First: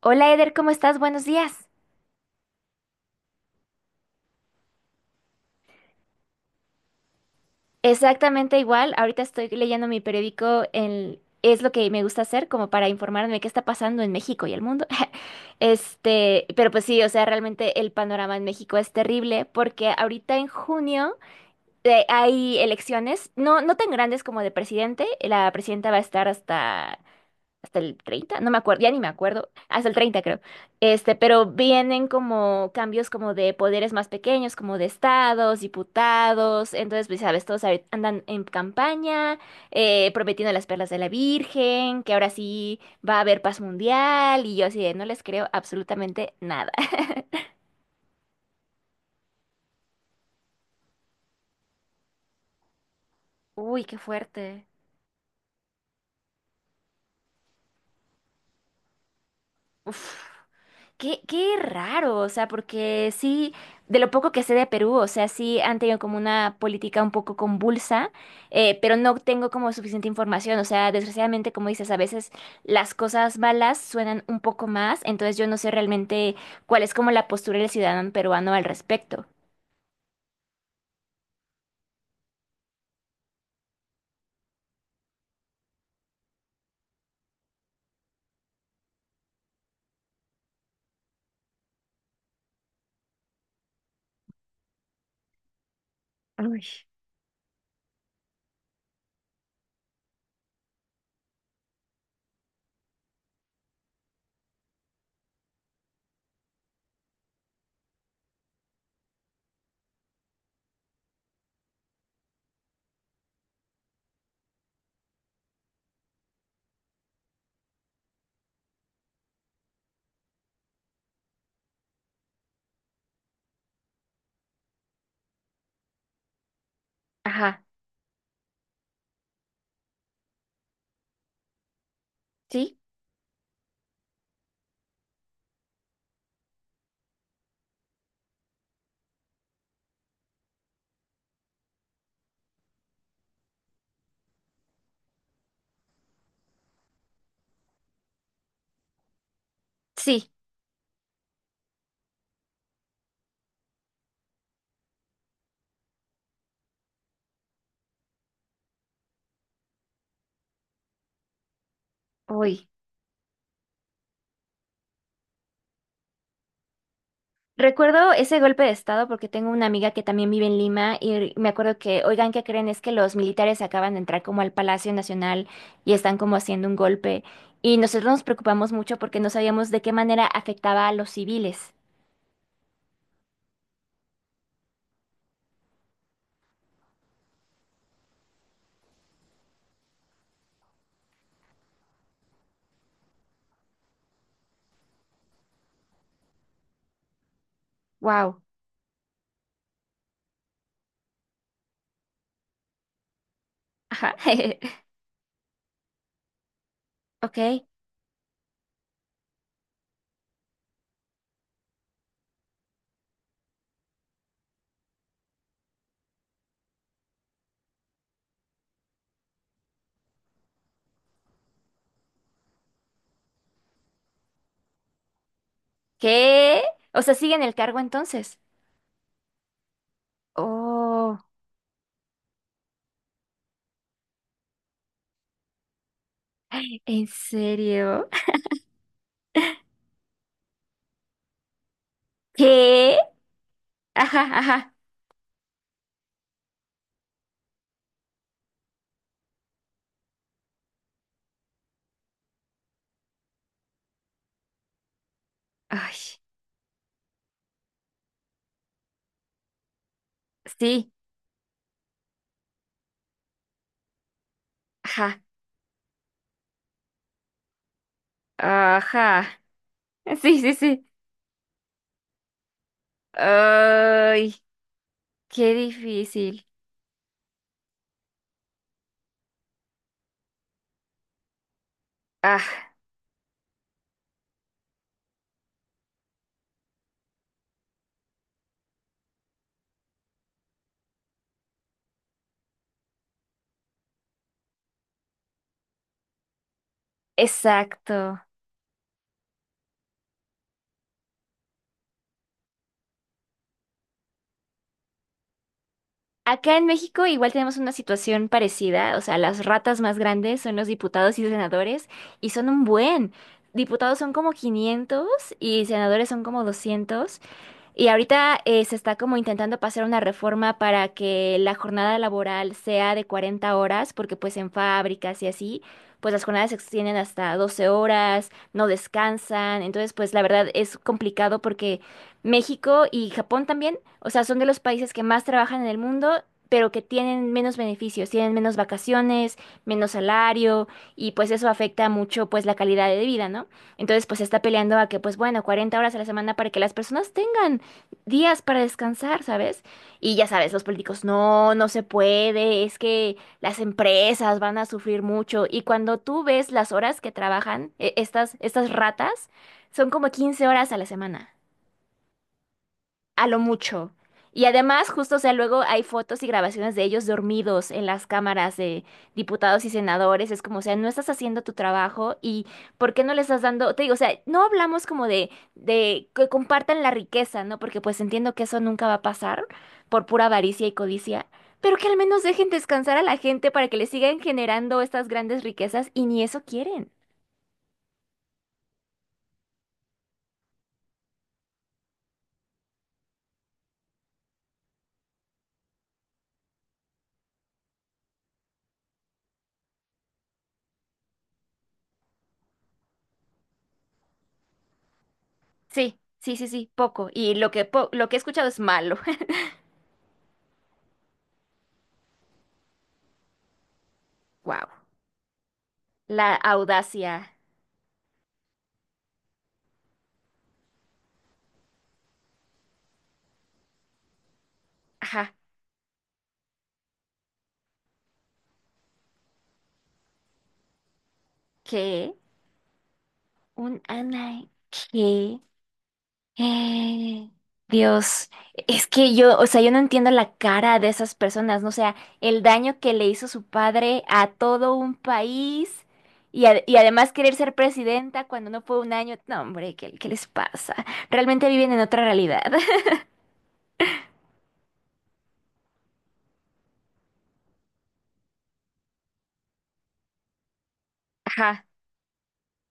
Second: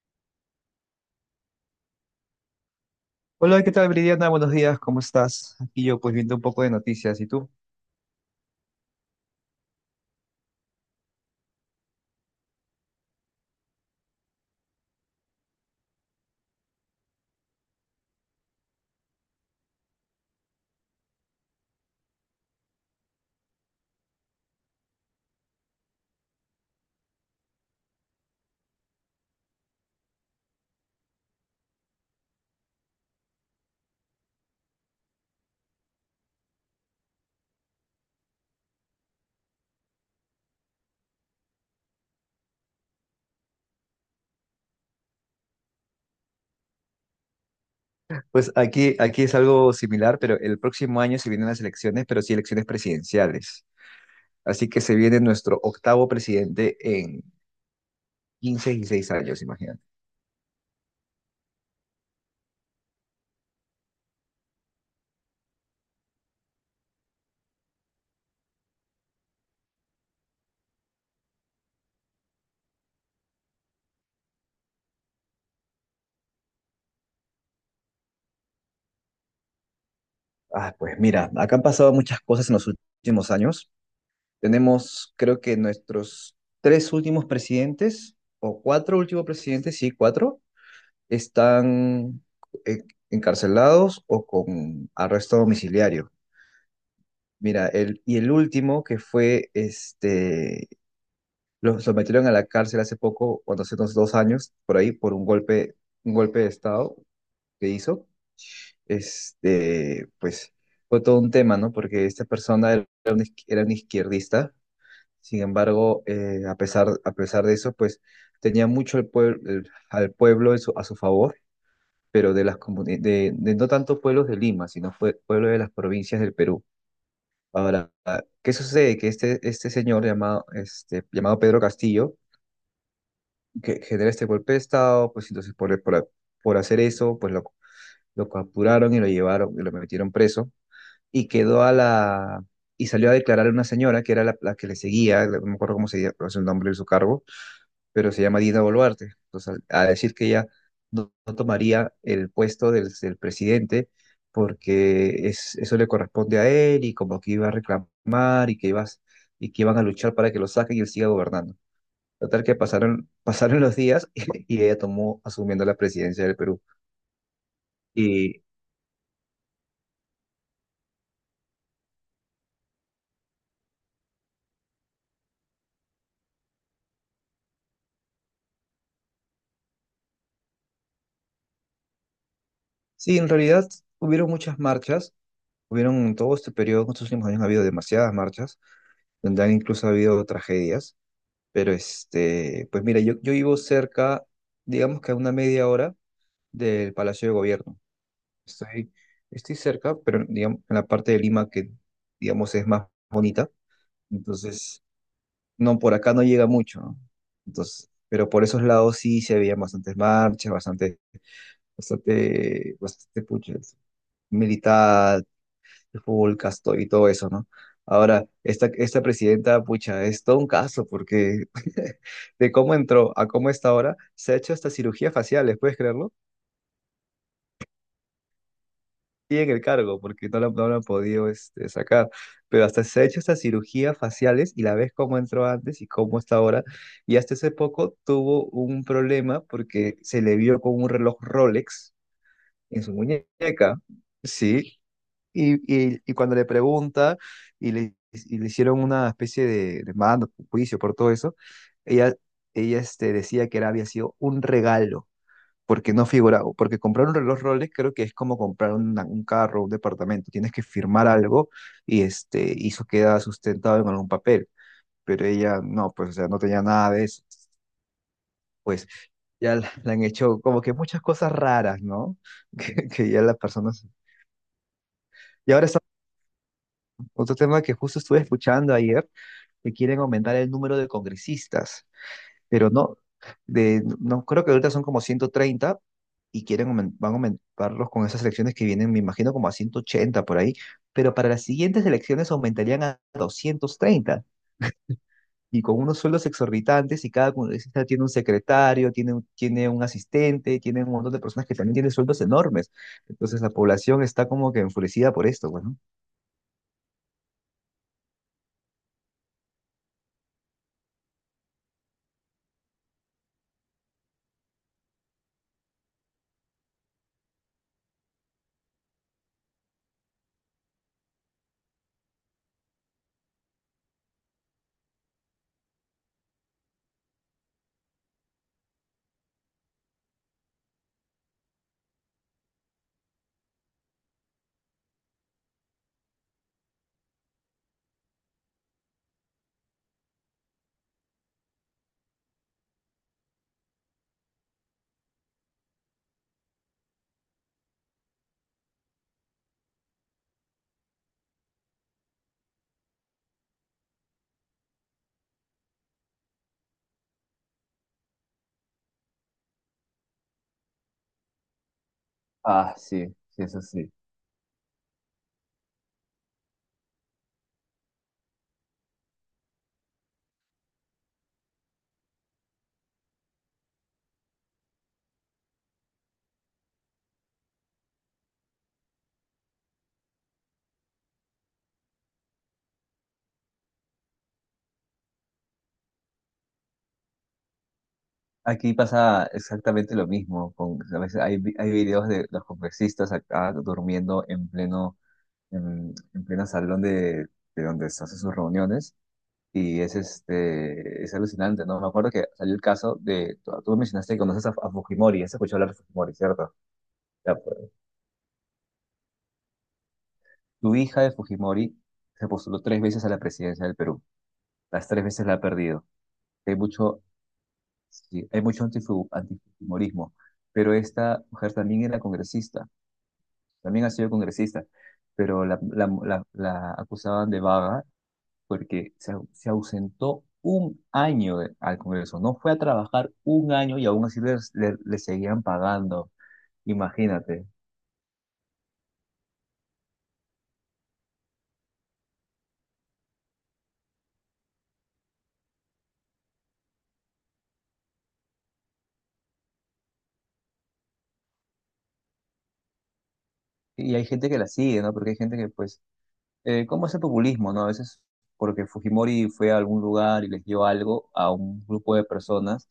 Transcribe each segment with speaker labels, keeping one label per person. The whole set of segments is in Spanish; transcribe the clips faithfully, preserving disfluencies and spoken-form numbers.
Speaker 1: Hola Eder, ¿cómo estás? Buenos días.
Speaker 2: Hola, ¿qué tal, Bridiana? Buenos días, ¿cómo estás? Aquí yo pues viendo un poco de noticias, ¿y tú?
Speaker 1: Exactamente igual, ahorita estoy leyendo mi periódico, el- es lo que me gusta hacer como para informarme de qué está pasando en México y el mundo. Este, pero pues sí, o sea, realmente el panorama en México es terrible porque ahorita en junio eh, hay elecciones, no, no tan grandes como de presidente, la presidenta va a estar hasta hasta el treinta no me acuerdo, ya ni me acuerdo, hasta el treinta creo. Este, pero vienen como cambios como de poderes más pequeños, como de estados, diputados, entonces pues sabes, todos ahorita andan en campaña, eh, prometiendo las perlas de la Virgen, que ahora sí va a haber paz mundial y yo así de no les creo absolutamente nada.
Speaker 2: Pues aquí, aquí es algo similar, pero el próximo año se vienen las elecciones, pero sí elecciones presidenciales.
Speaker 1: Uy, qué fuerte.
Speaker 2: Así que se viene nuestro octavo presidente en quince y seis años, imagínate.
Speaker 1: Uf. Qué, qué raro, o sea, porque sí, de lo poco que sé de Perú, o sea, sí han tenido como una política un poco convulsa, eh, pero no tengo como suficiente información, o sea, desgraciadamente, como dices, a veces las cosas malas suenan un poco más, entonces yo no sé realmente cuál es como la postura del ciudadano peruano al respecto.
Speaker 2: Ah, pues mira, acá han pasado muchas cosas en los últimos años. Tenemos, creo que nuestros tres últimos presidentes, o cuatro últimos presidentes, sí, cuatro, están eh, encarcelados o con arresto domiciliario.
Speaker 1: Uy.
Speaker 2: Mira, el, y el último que fue, este, lo sometieron a la cárcel hace poco, cuando hace unos dos años, por ahí, por un golpe, un golpe de Estado que hizo. Este, pues fue todo un tema, ¿no? Porque esta persona era un, iz- era un izquierdista, sin embargo, eh, a pesar, a pesar de eso, pues tenía mucho el pueblo, el- al pueblo en su- a su favor, pero de las comuni- de, de no tanto pueblos de Lima, sino fue pueblo de las provincias del Perú.
Speaker 1: Ajá,
Speaker 2: Ahora, ¿qué sucede? Que este, este señor llamado, este, llamado Pedro Castillo,
Speaker 1: ¿sí?
Speaker 2: que genera este golpe de Estado, pues entonces por, por, por hacer eso, pues lo, lo capturaron y lo llevaron y lo metieron preso y quedó a la... y salió a declarar a una señora que era la, la que le seguía, no me acuerdo cómo se llama, no sé el nombre de su cargo, pero se llama Dina Boluarte. Entonces, al- a decir que
Speaker 1: Sí,
Speaker 2: ella no, no tomaría el puesto del, del presidente porque es, eso le corresponde a él y como que iba a reclamar y que iba, a- y que iban a luchar para que lo saquen y él siga gobernando. Total que
Speaker 1: uy.
Speaker 2: pasaron, pasaron los días y ella tomó asumiendo la presidencia del Perú.
Speaker 1: Recuerdo ese
Speaker 2: Y
Speaker 1: golpe de estado porque tengo una amiga que también vive en Lima y me acuerdo que, oigan, ¿qué creen? Es que los militares acaban de entrar como al Palacio Nacional y están como haciendo un golpe. Y nosotros nos preocupamos mucho porque no sabíamos de qué manera afectaba a los civiles.
Speaker 2: sí, en realidad hubieron muchas marchas, hubieron en todo este periodo, en estos últimos años ha habido demasiadas marchas, donde han incluso habido tragedias. Pero este, pues mira, yo, yo vivo cerca, digamos que a una media hora del Palacio de Gobierno.
Speaker 1: Wow.
Speaker 2: Estoy, estoy cerca, pero digamos en la parte de Lima que, digamos, es más bonita.
Speaker 1: Ajá.
Speaker 2: Entonces, no, por acá no llega mucho, ¿no?
Speaker 1: Ok.
Speaker 2: Entonces, pero por esos lados sí se veían bastantes marchas, bastante, bastante, bastante pucha, militar, el fútbol casto y todo eso, ¿no? Ahora, esta, esta presidenta, pucha, es todo un caso porque de cómo entró a cómo está ahora, se ha hecho hasta cirugía facial, ¿puedes creerlo?
Speaker 1: ¿Qué? O sea, ¿siguen el cargo entonces?
Speaker 2: Y en el cargo, porque no la, no la han
Speaker 1: Oh,
Speaker 2: podido este, sacar, pero hasta se ha hecho hasta cirugías faciales y la ves cómo entró antes y cómo está ahora.
Speaker 1: ¿en
Speaker 2: Y hasta hace poco
Speaker 1: serio?
Speaker 2: tuvo un problema porque se le vio con un reloj Rolex en su
Speaker 1: ¿Qué?
Speaker 2: muñeca.
Speaker 1: Ajá, ajá.
Speaker 2: Sí, Y, y, y cuando le pregunta y le, y le hicieron una especie de, de mando, juicio por todo eso, ella, ella este, decía que era, había sido un regalo, porque
Speaker 1: Ay,
Speaker 2: no figuraba, porque comprar un reloj Rolex creo que es como comprar una- un carro, un departamento, tienes que
Speaker 1: sí.
Speaker 2: firmar algo y, este, y eso queda sustentado en algún papel,
Speaker 1: Ajá.
Speaker 2: pero ella no, pues o sea, no tenía nada de eso. Pues
Speaker 1: Ajá.
Speaker 2: ya la, la han hecho
Speaker 1: Sí, sí,
Speaker 2: como que
Speaker 1: sí.
Speaker 2: muchas cosas raras, ¿no? Que, que ya las personas...
Speaker 1: Ay. Qué
Speaker 2: Y ahora
Speaker 1: difícil.
Speaker 2: otro tema que justo estuve escuchando ayer, que quieren aumentar el número de congresistas,
Speaker 1: Ah,
Speaker 2: pero no, de, no creo que ahorita son como ciento treinta y quieren aumen- van a aumentarlos con esas elecciones que vienen, me imagino como a ciento ochenta por ahí, pero para las siguientes elecciones aumentarían a doscientos treinta y con unos sueldos exorbitantes y cada congresista tiene un
Speaker 1: exacto.
Speaker 2: secretario, tiene, un- tiene un asistente, tiene un montón de personas que también tienen sueldos enormes. Entonces la población está como que enfurecida por esto, bueno.
Speaker 1: Acá en México igual tenemos una situación parecida, o sea, las ratas más grandes son los diputados y senadores y son un buen. Diputados son como quinientos y senadores son como doscientos. Y ahorita eh, se está como intentando pasar una reforma para que la jornada laboral sea de cuarenta horas, porque pues en fábricas y así, pues las jornadas se extienden hasta doce horas, no descansan. Entonces, pues la verdad es complicado porque México y Japón también, o sea, son de los países que más trabajan en el mundo, pero que tienen menos beneficios, tienen menos vacaciones, menos salario, y pues eso afecta mucho pues la calidad de vida, ¿no? Entonces, pues se está peleando a que, pues bueno, cuarenta horas a la semana para que las personas tengan días para descansar, ¿sabes? Y ya sabes, los políticos, no, no se puede, es que las empresas van a sufrir mucho. Y cuando tú ves las horas que trabajan, e- estas, estas ratas, son como quince horas a la semana a lo mucho. Y además, justo, o sea, luego hay fotos y grabaciones de ellos dormidos en las cámaras de diputados y senadores. Es como, o sea, no estás haciendo tu trabajo y ¿por qué no le estás dando? Te digo, o sea, no hablamos como de, de, que compartan la riqueza, ¿no? Porque pues entiendo que eso nunca va a pasar por pura avaricia y codicia, pero que al menos dejen descansar a la gente para que le sigan generando estas grandes riquezas y ni eso quieren.
Speaker 2: Aquí pasa exactamente lo mismo. Con, a veces hay, vi- hay videos de los congresistas acá durmiendo en pleno, en, en pleno salón de, de donde se hacen sus reuniones. Y es, este, es alucinante, ¿no? Me acuerdo que salió el caso de, tú, tú mencionaste que conoces a, a Fujimori, has escuchado hablar de
Speaker 1: Sí,
Speaker 2: Fujimori,
Speaker 1: sí, sí,
Speaker 2: ¿cierto?
Speaker 1: sí, poco.
Speaker 2: Ya,
Speaker 1: Y lo
Speaker 2: pues,
Speaker 1: que, po- lo que he escuchado es malo.
Speaker 2: tu hija de Fujimori se postuló tres veces a la presidencia del Perú.
Speaker 1: Wow,
Speaker 2: Las tres veces la ha perdido.
Speaker 1: la
Speaker 2: Hay mucho,
Speaker 1: audacia.
Speaker 2: sí, hay mucho antifu- antifujimorismo, pero esta mujer también era congresista, también ha sido congresista,
Speaker 1: Ajá,
Speaker 2: pero la, la, la- la acusaban de vaga porque se, au- se ausentó un año de- al
Speaker 1: que
Speaker 2: Congreso, no fue a trabajar un año
Speaker 1: un
Speaker 2: y aún así le,
Speaker 1: ana,
Speaker 2: le- le
Speaker 1: que
Speaker 2: seguían pagando,
Speaker 1: eh,
Speaker 2: imagínate.
Speaker 1: Dios, es que yo, o sea, yo no entiendo la cara de esas personas, ¿no? O sea, el daño que le hizo su padre a todo un país y, ad- y además querer ser presidenta cuando no fue un año, no, hombre, ¿qué, qué les pasa? Realmente viven en otra realidad.
Speaker 2: Y hay gente que la sigue, ¿no? Porque hay gente que, pues, eh, ¿cómo es el populismo, no? A veces porque Fujimori fue a algún lugar y les dio algo a un
Speaker 1: Ajá,
Speaker 2: grupo de personas,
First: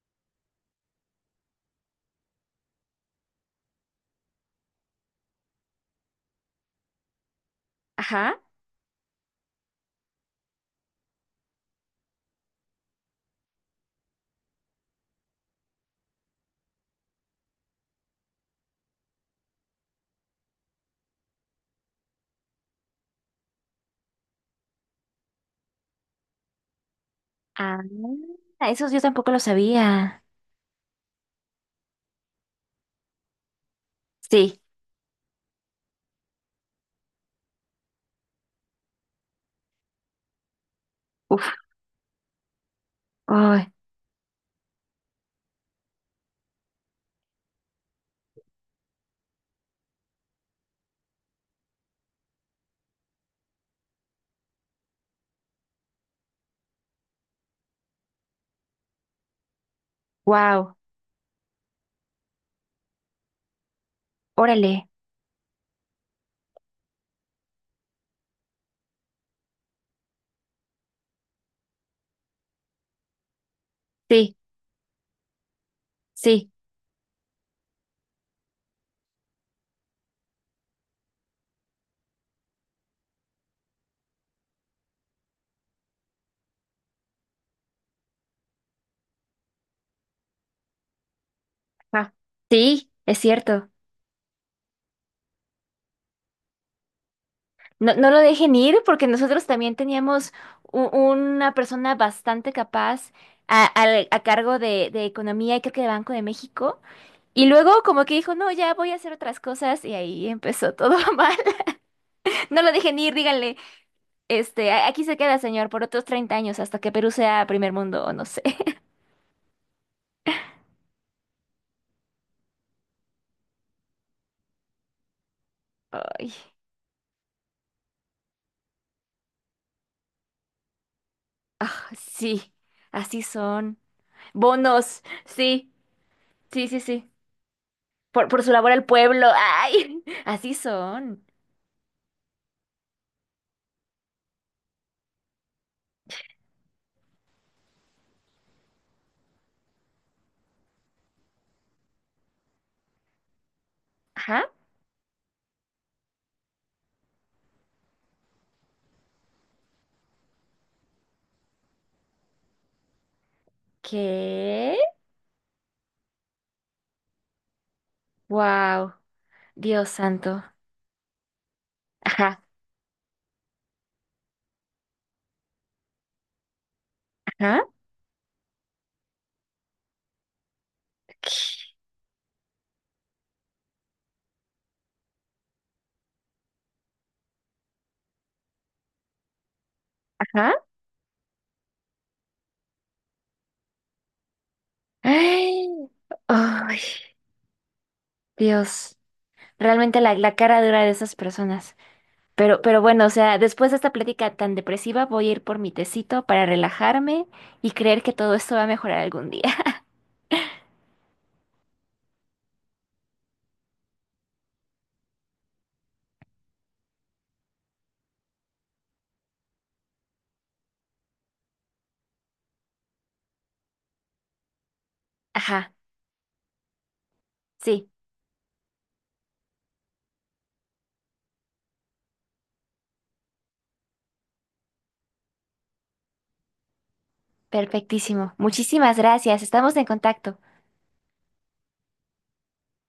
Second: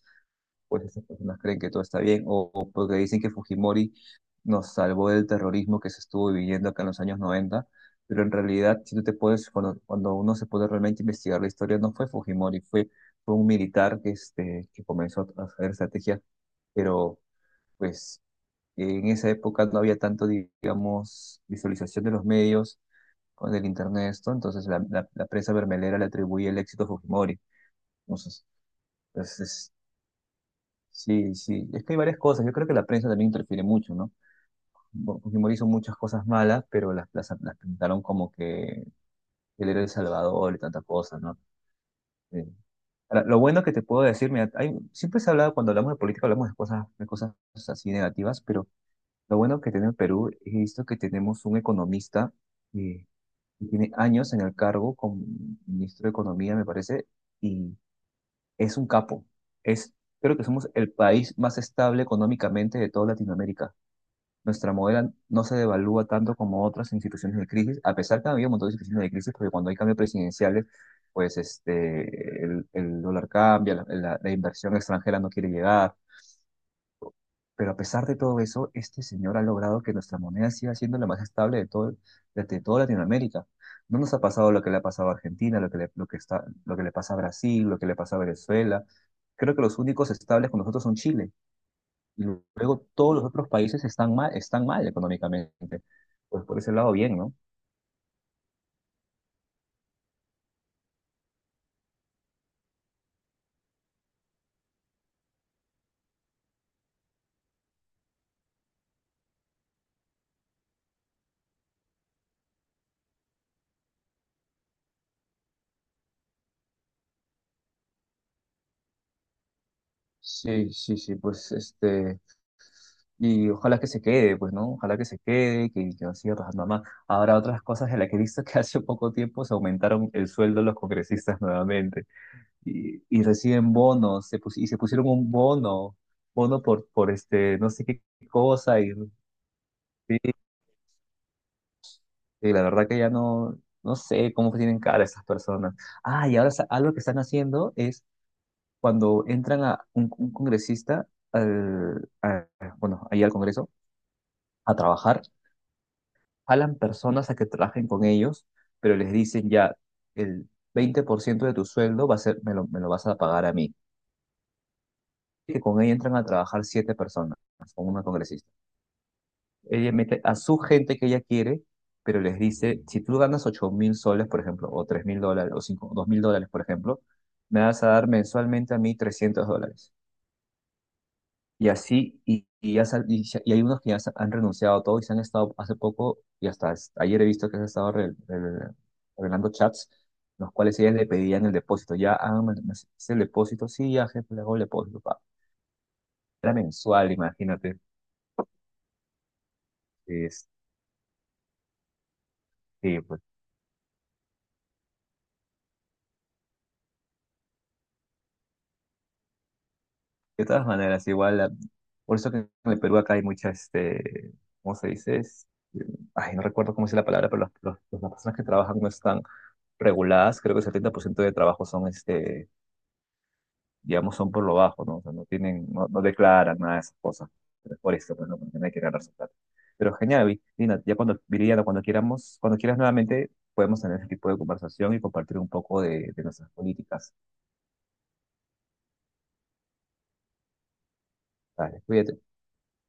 Speaker 2: pues estas personas creen que todo está bien, o, o porque dicen que Fujimori nos salvó del terrorismo que se estuvo viviendo acá en los años noventa, pero en
Speaker 1: ajá.
Speaker 2: realidad, si tú te puedes, cuando, cuando uno se puede realmente investigar la historia, no fue Fujimori, fue, fue un militar que, este, que comenzó a hacer estrategias, pero pues en esa época no había tanto, digamos, visualización de los medios con el internet, esto, entonces la, la, la prensa bermelera le atribuye el éxito a Fujimori. Entonces,
Speaker 1: Ah, esos yo tampoco lo
Speaker 2: entonces,
Speaker 1: sabía.
Speaker 2: sí, sí, es que hay varias cosas. Yo creo que la prensa también interfiere mucho, ¿no?
Speaker 1: Sí,
Speaker 2: Bo- Fujimori hizo muchas cosas malas, pero las, las, las pintaron como que él era el Salvador y tantas cosas, ¿no?
Speaker 1: uf,
Speaker 2: Eh, ahora, lo bueno
Speaker 1: ay,
Speaker 2: que te puedo decir, mira, hay, siempre se ha hablado, cuando hablamos de política, hablamos de cosas, de cosas así negativas, pero lo bueno que tiene el Perú es esto que tenemos un economista eh, que tiene años en el cargo como ministro de Economía, me parece, y es un capo. Es, creo que somos
Speaker 1: wow,
Speaker 2: el país más estable económicamente de toda Latinoamérica. Nuestra
Speaker 1: órale,
Speaker 2: moneda no se devalúa tanto como otras instituciones de crisis, a pesar que ha habido un montón de instituciones de crisis, porque cuando hay cambios presidenciales, pues este, el, el dólar cambia, la, la- la
Speaker 1: sí,
Speaker 2: inversión extranjera no quiere llegar.
Speaker 1: sí.
Speaker 2: Pero a pesar de todo eso, este señor ha logrado que nuestra moneda siga siendo la más estable de todo, de, de toda Latinoamérica. No nos ha pasado lo que le ha pasado a Argentina, lo que le, lo que está, lo que le pasa a Brasil, lo que le pasa a Venezuela. Creo que los únicos estables con nosotros son Chile
Speaker 1: Ah,
Speaker 2: y luego
Speaker 1: sí,
Speaker 2: todos
Speaker 1: es
Speaker 2: los otros
Speaker 1: cierto.
Speaker 2: países están mal, están mal económicamente. Pues por ese lado, bien, ¿no?
Speaker 1: No, no lo dejen ir porque nosotros también teníamos u- una persona bastante capaz a, al- a cargo de, de, economía y creo que de Banco de México. Y luego como que dijo, no, ya voy a hacer otras cosas y ahí empezó todo mal. No lo dejen ir, díganle, este, "A- Aquí se queda, señor, por otros treinta años hasta que Perú sea primer mundo o no sé.
Speaker 2: Sí, sí, sí, pues este, y ojalá que se quede, pues, ¿no? Ojalá que se quede, que, que no
Speaker 1: Ay,
Speaker 2: siga trabajando más. Ahora, otras cosas en las que he visto que hace poco tiempo se aumentaron el sueldo de los congresistas
Speaker 1: ah,
Speaker 2: nuevamente
Speaker 1: sí,
Speaker 2: y,
Speaker 1: así
Speaker 2: y reciben
Speaker 1: son.
Speaker 2: bonos, se pus- y se
Speaker 1: Bonos,
Speaker 2: pusieron un
Speaker 1: sí,
Speaker 2: bono, bono
Speaker 1: sí, sí,
Speaker 2: por,
Speaker 1: sí.
Speaker 2: por este, no sé qué
Speaker 1: Por, por su labor
Speaker 2: cosa,
Speaker 1: al
Speaker 2: y,
Speaker 1: pueblo. ¡Ay!
Speaker 2: sí,
Speaker 1: Así son.
Speaker 2: y la verdad que ya no, no sé cómo tienen cara esas personas. Ah, y ahora sa- algo que están haciendo es cuando entran a un, un congresista al, a- bueno, ahí al Congreso
Speaker 1: Ajá.
Speaker 2: a trabajar, jalan personas a que trabajen con ellos, pero les dicen ya, el veinte por ciento de tu sueldo va a ser, me lo, me lo vas a pagar a mí.
Speaker 1: ¿Qué?
Speaker 2: Y que con ella entran a trabajar siete personas, con una congresista.
Speaker 1: Wow. Dios
Speaker 2: Ella mete a
Speaker 1: santo.
Speaker 2: su gente que ella quiere, pero les
Speaker 1: Ajá.
Speaker 2: dice, si tú ganas ocho mil soles, por ejemplo, o tres mil dólares, o cinco, dos mil dólares, por ejemplo, me
Speaker 1: Ajá.
Speaker 2: vas a dar mensualmente a mí trescientos dólares. Y así, y, y ya sal- y se- y hay unos que ya se han renunciado a todo y se han estado hace poco, y hasta es- ayer he visto que se han estado re- re- revelando chats, los
Speaker 1: Ajá.
Speaker 2: cuales ellas le pedían el depósito. Ya, ah, me, me haces el depósito, sí, ya, jefe, le hago el depósito. Pa.
Speaker 1: Ay.
Speaker 2: Era
Speaker 1: Ay,
Speaker 2: mensual, imagínate.
Speaker 1: Dios. Realmente la, la
Speaker 2: Este,
Speaker 1: cara dura de esas personas. Pero, pero bueno, o
Speaker 2: pues,
Speaker 1: sea, después de esta plática tan depresiva, voy a ir por mi tecito para relajarme y creer que todo esto va a mejorar algún día.
Speaker 2: de todas maneras, igual, la- por eso que en el Perú acá hay mucha, este, ¿cómo se dice? Es- Ay, no recuerdo cómo es la palabra, pero los- los- las personas que trabajan no están reguladas, creo que el setenta por ciento de trabajo son este, digamos, son por lo bajo, ¿no? O sea, no tienen,
Speaker 1: Ajá.
Speaker 2: no, no declaran nada de esas cosas. Pero es
Speaker 1: Sí.
Speaker 2: por eso, pues, ¿no? Porque no hay que ganar su plata. Pero genial, Vi- Lina, ya cuando, Viridiana, cuando queramos, cuando quieras nuevamente, podemos tener ese tipo de conversación y compartir un poco de, de nuestras políticas.
Speaker 1: Perfectísimo. Muchísimas gracias. Estamos en contacto.
Speaker 2: Vale, cuídate.